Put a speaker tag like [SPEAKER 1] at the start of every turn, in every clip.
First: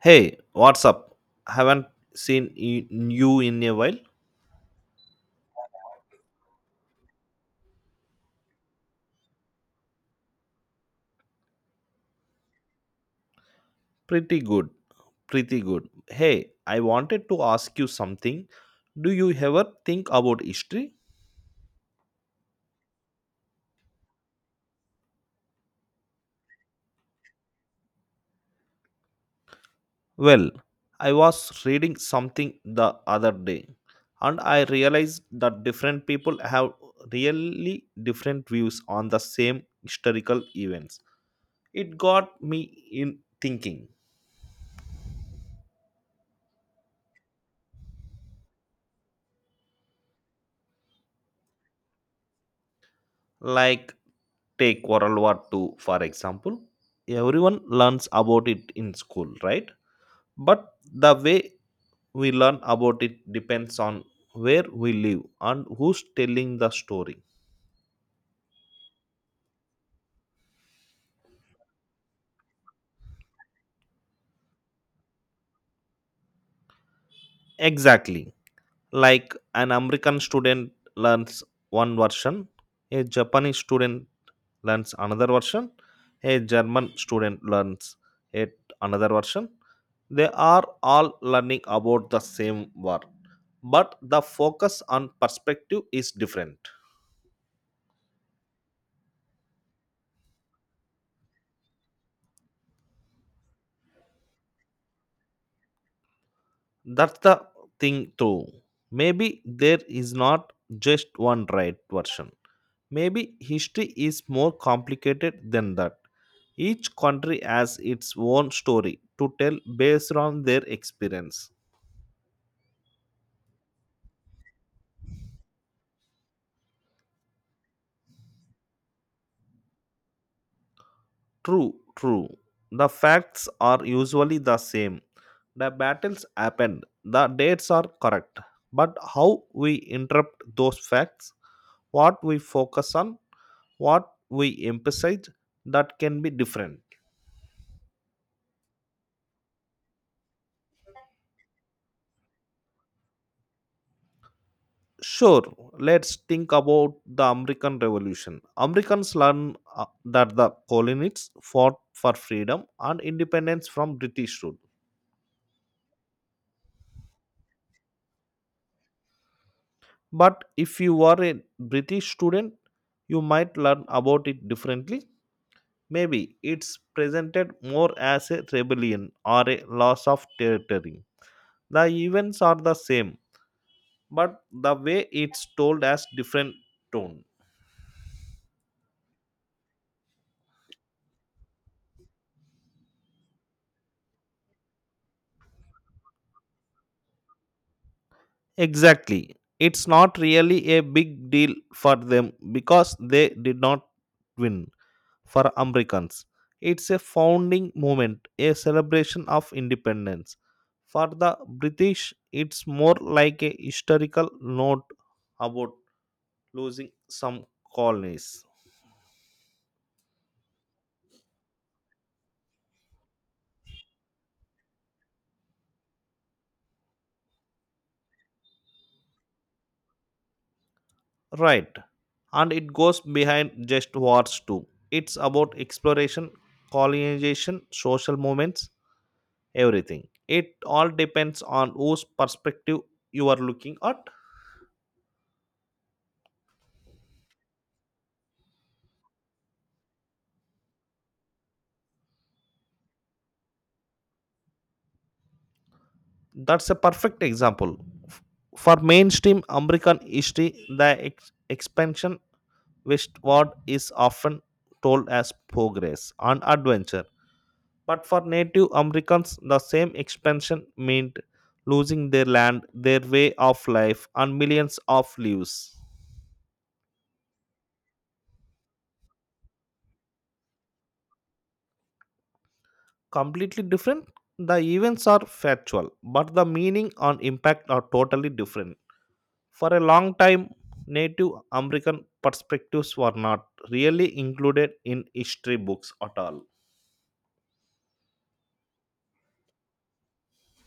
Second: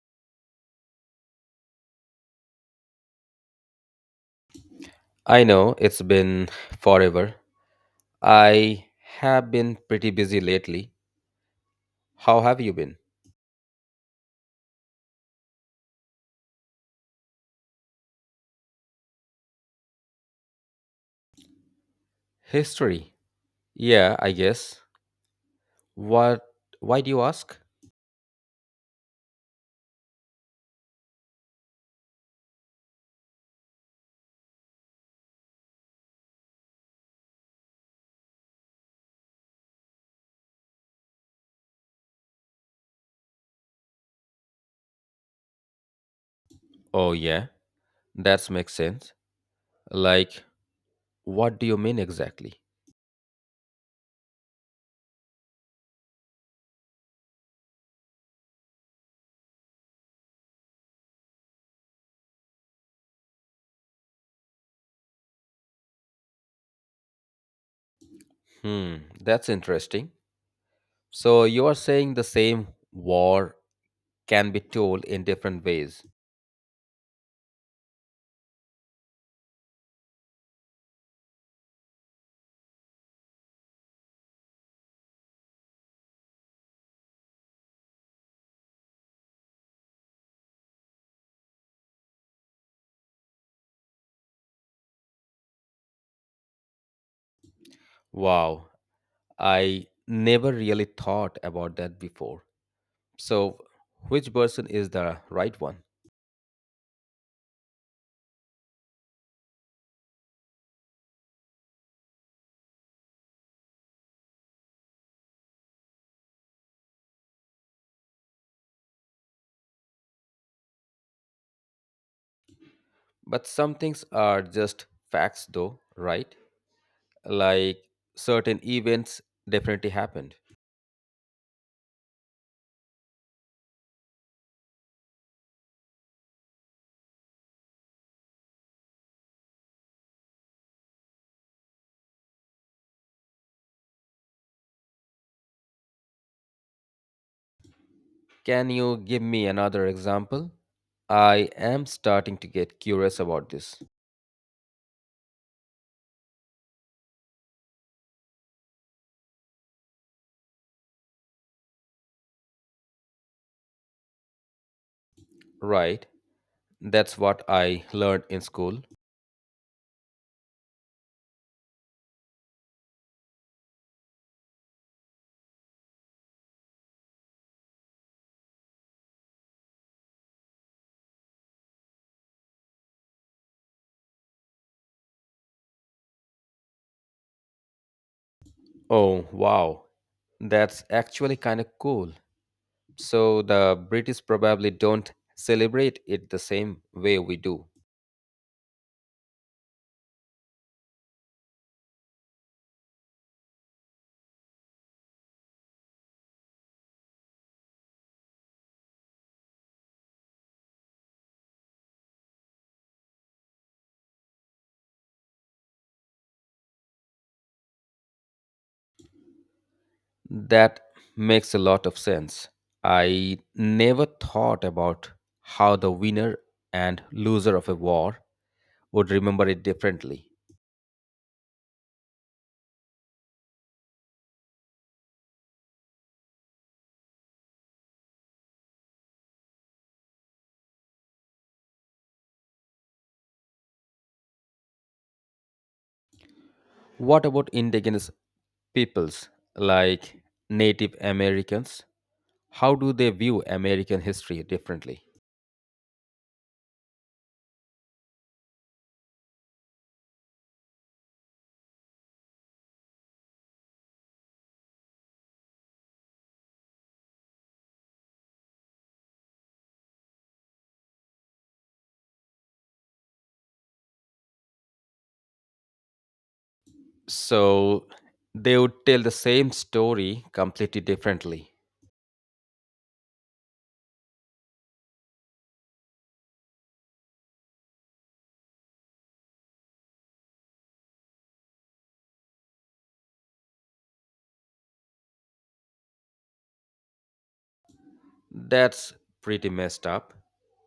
[SPEAKER 1] Hey, what's up? Haven't seen y- you in a while.
[SPEAKER 2] I know it's been forever. I have been pretty busy lately. How have you been?
[SPEAKER 1] Pretty good, pretty good. Hey, I wanted to ask you something. Do you ever think about history?
[SPEAKER 2] History. Yeah, I guess. What Why do you ask?
[SPEAKER 1] Well, I was reading something the other day and I realized that different people have really different views on the same historical events. It got me in thinking.
[SPEAKER 2] Oh yeah, that makes sense. Like, what do you mean exactly?
[SPEAKER 1] Like, take World War II, for example. Everyone learns about it in school, right? But the way we learn about it depends on where we live and who's telling the story.
[SPEAKER 2] Hmm, that's interesting. So you are saying the same war can be told in different ways.
[SPEAKER 1] Exactly. Like an American student learns one version, a Japanese student learns another version, a German student learns yet another version. They are all learning about the same war, but the focus on perspective is different.
[SPEAKER 2] Wow, I never really thought about that before. So which person is the right one?
[SPEAKER 1] That's the thing, too. Maybe there is not just one right version. Maybe history is more complicated than that. Each country has its own story to tell based on their experience.
[SPEAKER 2] But some things are just facts, though, right? Like, certain events definitely happened.
[SPEAKER 1] True, true. The facts are usually the same. The battles happened, the dates are correct. But how we interpret those facts, what we focus on, what we emphasize, that can be different.
[SPEAKER 2] Can you give me another example? I am starting to get curious about this.
[SPEAKER 1] Sure, let's think about the American Revolution. Americans learn that the colonists fought for freedom and independence from British rule.
[SPEAKER 2] Right, that's what I learned in school.
[SPEAKER 1] But if you are a British student, you might learn about it differently. Maybe it's presented more as a rebellion or a loss of territory. The events are the same, but the way it's told has different tone.
[SPEAKER 2] Oh, wow, that's actually kind of cool. So the British probably don't celebrate it the same way we do.
[SPEAKER 1] Exactly. It's not really a big deal for them because they did not win. For Americans, it's a founding moment, a celebration of independence. For the British, it's more like a historical note about losing some colonies.
[SPEAKER 2] That makes a lot of sense. I never thought about how the winner and loser of a war would remember it differently.
[SPEAKER 1] Right. And it goes behind just wars too. It's about exploration, colonization, social movements, everything. It all depends on whose perspective you are looking at.
[SPEAKER 2] What about indigenous peoples like Native Americans? How do they view American history differently?
[SPEAKER 1] That's a perfect example. F- For mainstream American history, the expansion westward is often told as progress and adventure. But for Native Americans, the same expansion meant losing their land, their way of life, and millions of lives.
[SPEAKER 2] So they would tell the same story completely differently.
[SPEAKER 1] Completely different? The events are factual, but the meaning and impact are totally different. For a long time, Native American perspectives were not really included in history books at all.
[SPEAKER 2] That's pretty messed up.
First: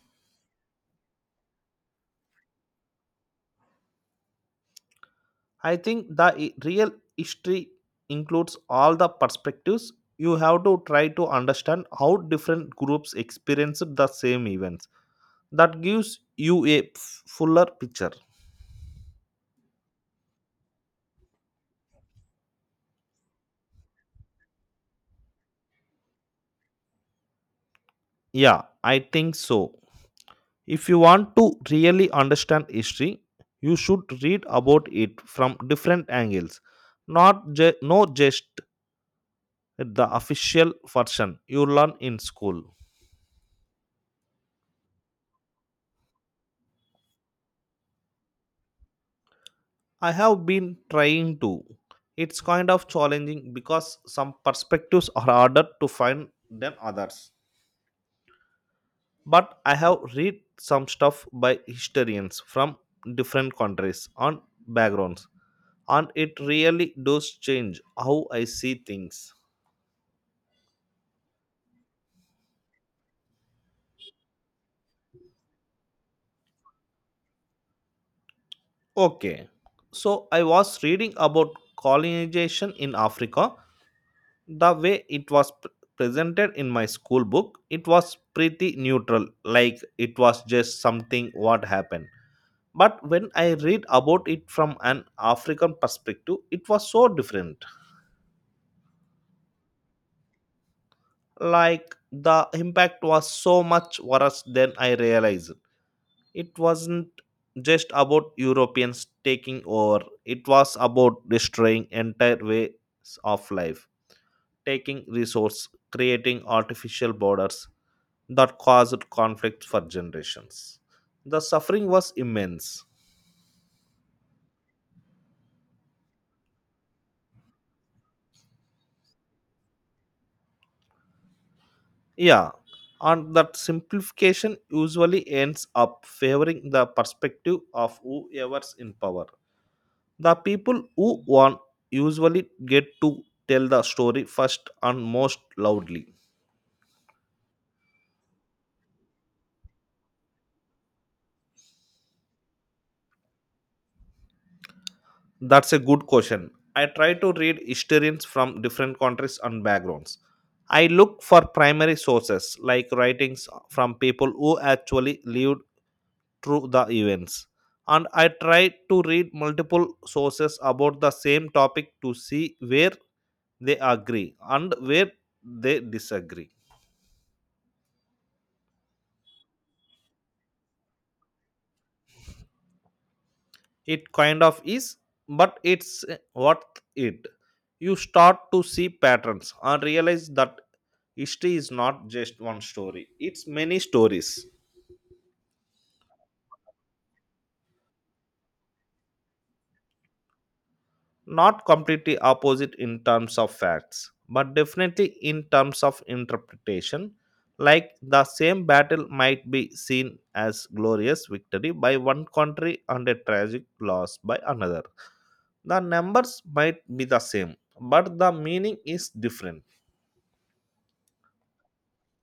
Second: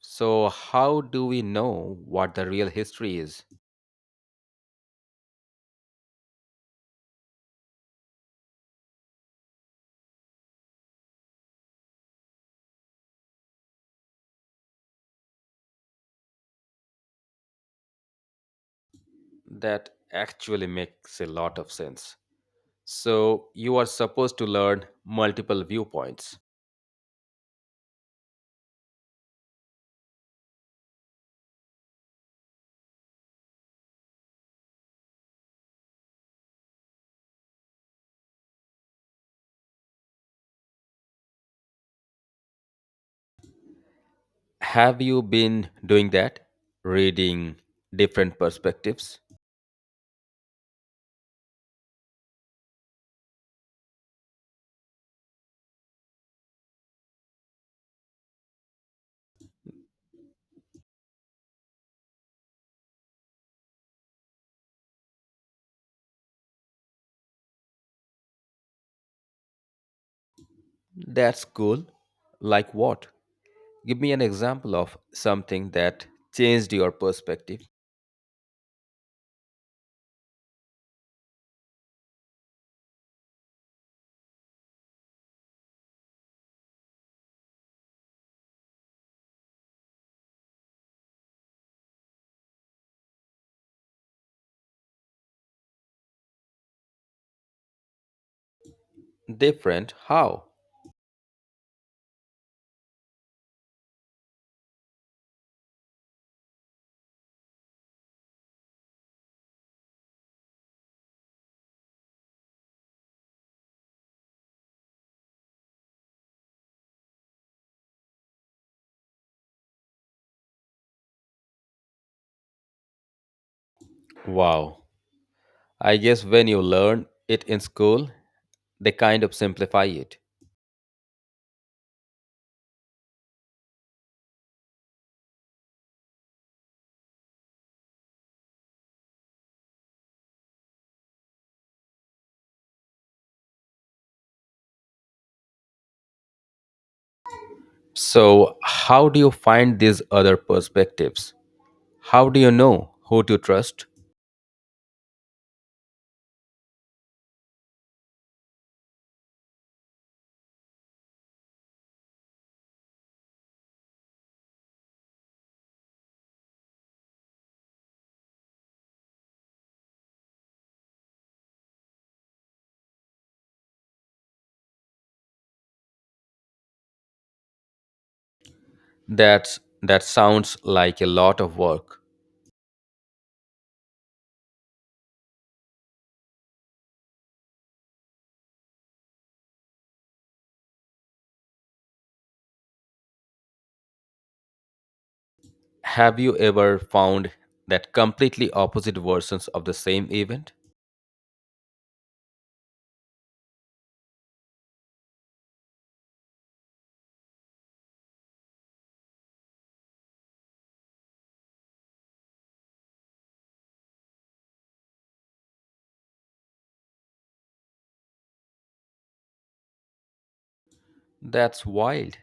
[SPEAKER 2] So, how do we know what the real history is?
[SPEAKER 1] I think the real history includes all the perspectives. You have to try to understand how different groups experienced the same events. That gives you a fuller picture.
[SPEAKER 2] That actually makes a lot of sense. So, you are supposed to learn multiple viewpoints.
[SPEAKER 1] Yeah, I think so. If you want to really understand history, you should read about it from different angles, not just the official version you learn in school.
[SPEAKER 2] Have you been doing that? Reading different perspectives?
[SPEAKER 1] I have been trying to. It's kind of challenging because some perspectives are harder to find than others. But I have read some stuff by historians from different countries and backgrounds, and it really does change how I see things.
[SPEAKER 2] That's cool. Like what? Give me an example of something that changed your perspective.
[SPEAKER 1] Okay, so I was reading about colonization in Africa. The way it was presented in my school book, it was pretty neutral, like it was just something what happened. But when I read about it from an African perspective, it was so different.
[SPEAKER 2] Different? How?
[SPEAKER 1] Like, the impact was so much worse than I realized. It wasn't just about Europeans taking over. It was about destroying entire ways of life, taking resource, creating artificial borders that caused conflict for generations. The suffering was immense.
[SPEAKER 2] Wow. I guess when you learn it in school, they kind of simplify it.
[SPEAKER 1] Yeah, and that simplification usually ends up favoring the perspective of whoever's in power. The people who won usually get to tell the story first and most loudly.
[SPEAKER 2] So, how do you find these other perspectives? How do you know who to trust?
[SPEAKER 1] That's a good question. I try to read historians from different countries and backgrounds. I look for primary sources, like writings from people who actually lived through the events. And I tried to read multiple sources about the same topic to see where they agree and where they disagree.
[SPEAKER 2] That sounds like a lot of work.
[SPEAKER 1] It kind of is, but it's worth it. You start to see patterns and realize that history is not just one story, it's many stories.
[SPEAKER 2] Have you ever found that completely opposite versions of the same event?
[SPEAKER 1] Not completely opposite in terms of facts, but definitely in terms of interpretation. Like the same battle might be seen as glorious victory by one country and a tragic loss by another. The numbers might be the same, but the meaning is different.
[SPEAKER 2] That's wild.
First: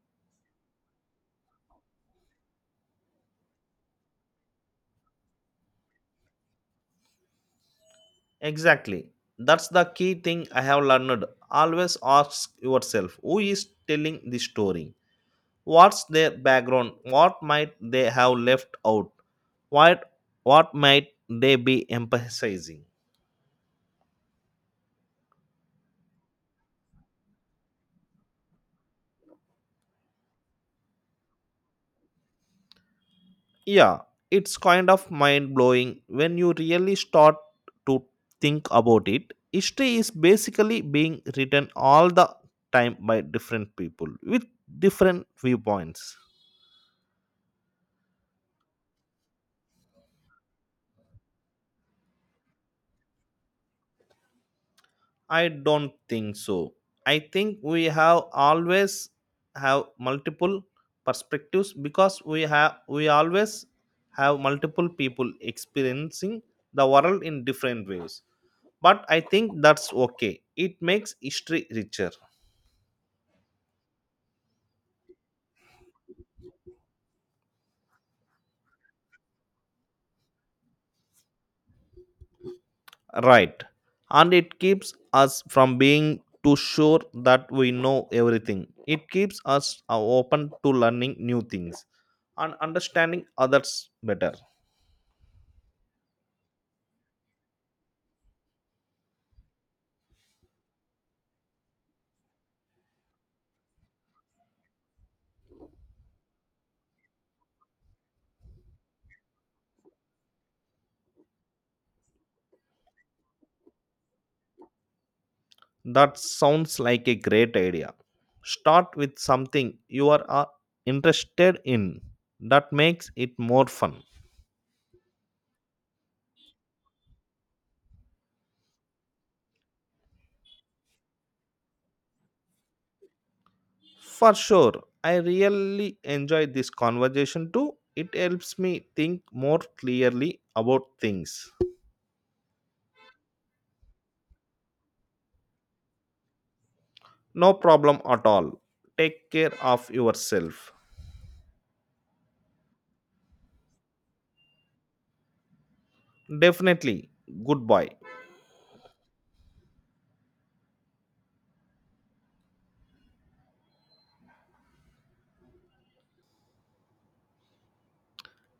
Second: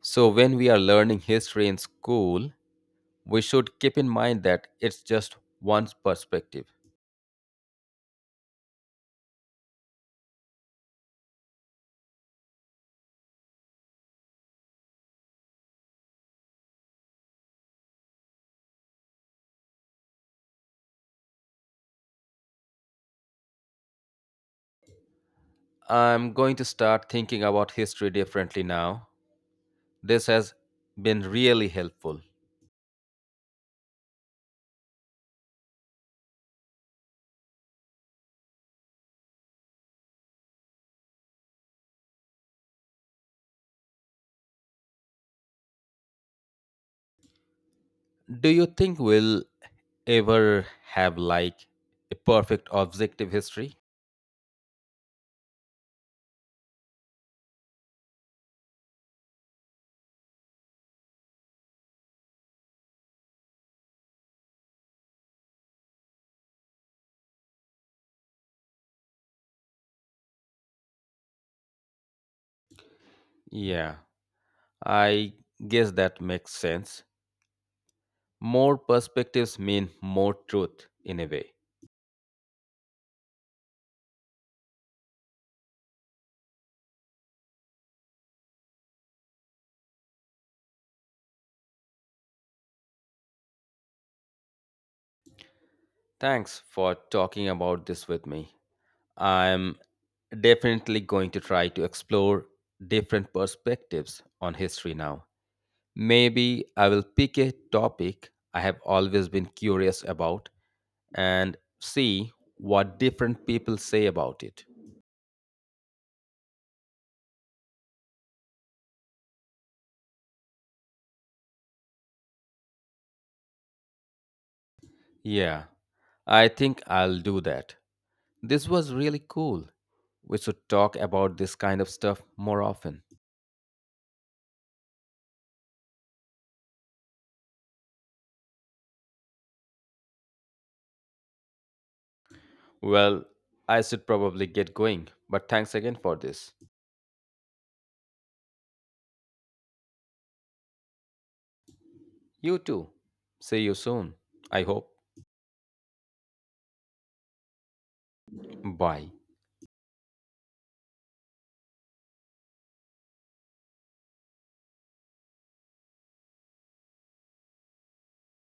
[SPEAKER 2] So when we are learning history in school, we should keep in mind that it's just one perspective.
[SPEAKER 1] Exactly. That's the key thing I have learned. Always ask yourself, who is telling the story? What's their background? What might they have left out? What what might they be emphasizing?
[SPEAKER 2] I'm going to start thinking about history differently now. This has been really helpful.
[SPEAKER 1] Yeah, it's kind of mind blowing when you really start to think about it. History is basically being written all the time by different people with different viewpoints.
[SPEAKER 2] Do you think we'll ever have, like, a perfect objective history?
[SPEAKER 1] I don't think so. I think we have always have multiple perspectives, because we always have multiple people experiencing the world in different ways, but I think that's okay. It makes history richer.
[SPEAKER 2] Yeah, I guess that makes sense. More perspectives mean more truth in a way.
[SPEAKER 1] Right. And it keeps us from being too sure that we know everything. It keeps us open to learning new things and understanding others better.
[SPEAKER 2] Thanks for talking about this with me. I'm definitely going to try to explore different perspectives on history now. Maybe I will pick a topic I have always been curious about and see what different people say about it.
[SPEAKER 1] That sounds like a great idea. Start with something you are interested in. That makes it more fun.
[SPEAKER 2] Yeah, I think I'll do that. This was really cool. We should talk about this kind of stuff more often.
[SPEAKER 1] For sure. I really enjoyed this conversation too. It helps me think more clearly about things.
[SPEAKER 2] Well, I should probably get going, but thanks again for this.
[SPEAKER 1] No problem at all. Take care of yourself.
[SPEAKER 2] You too. See you soon. I hope.
[SPEAKER 1] Definitely. Goodbye.
[SPEAKER 2] Bye.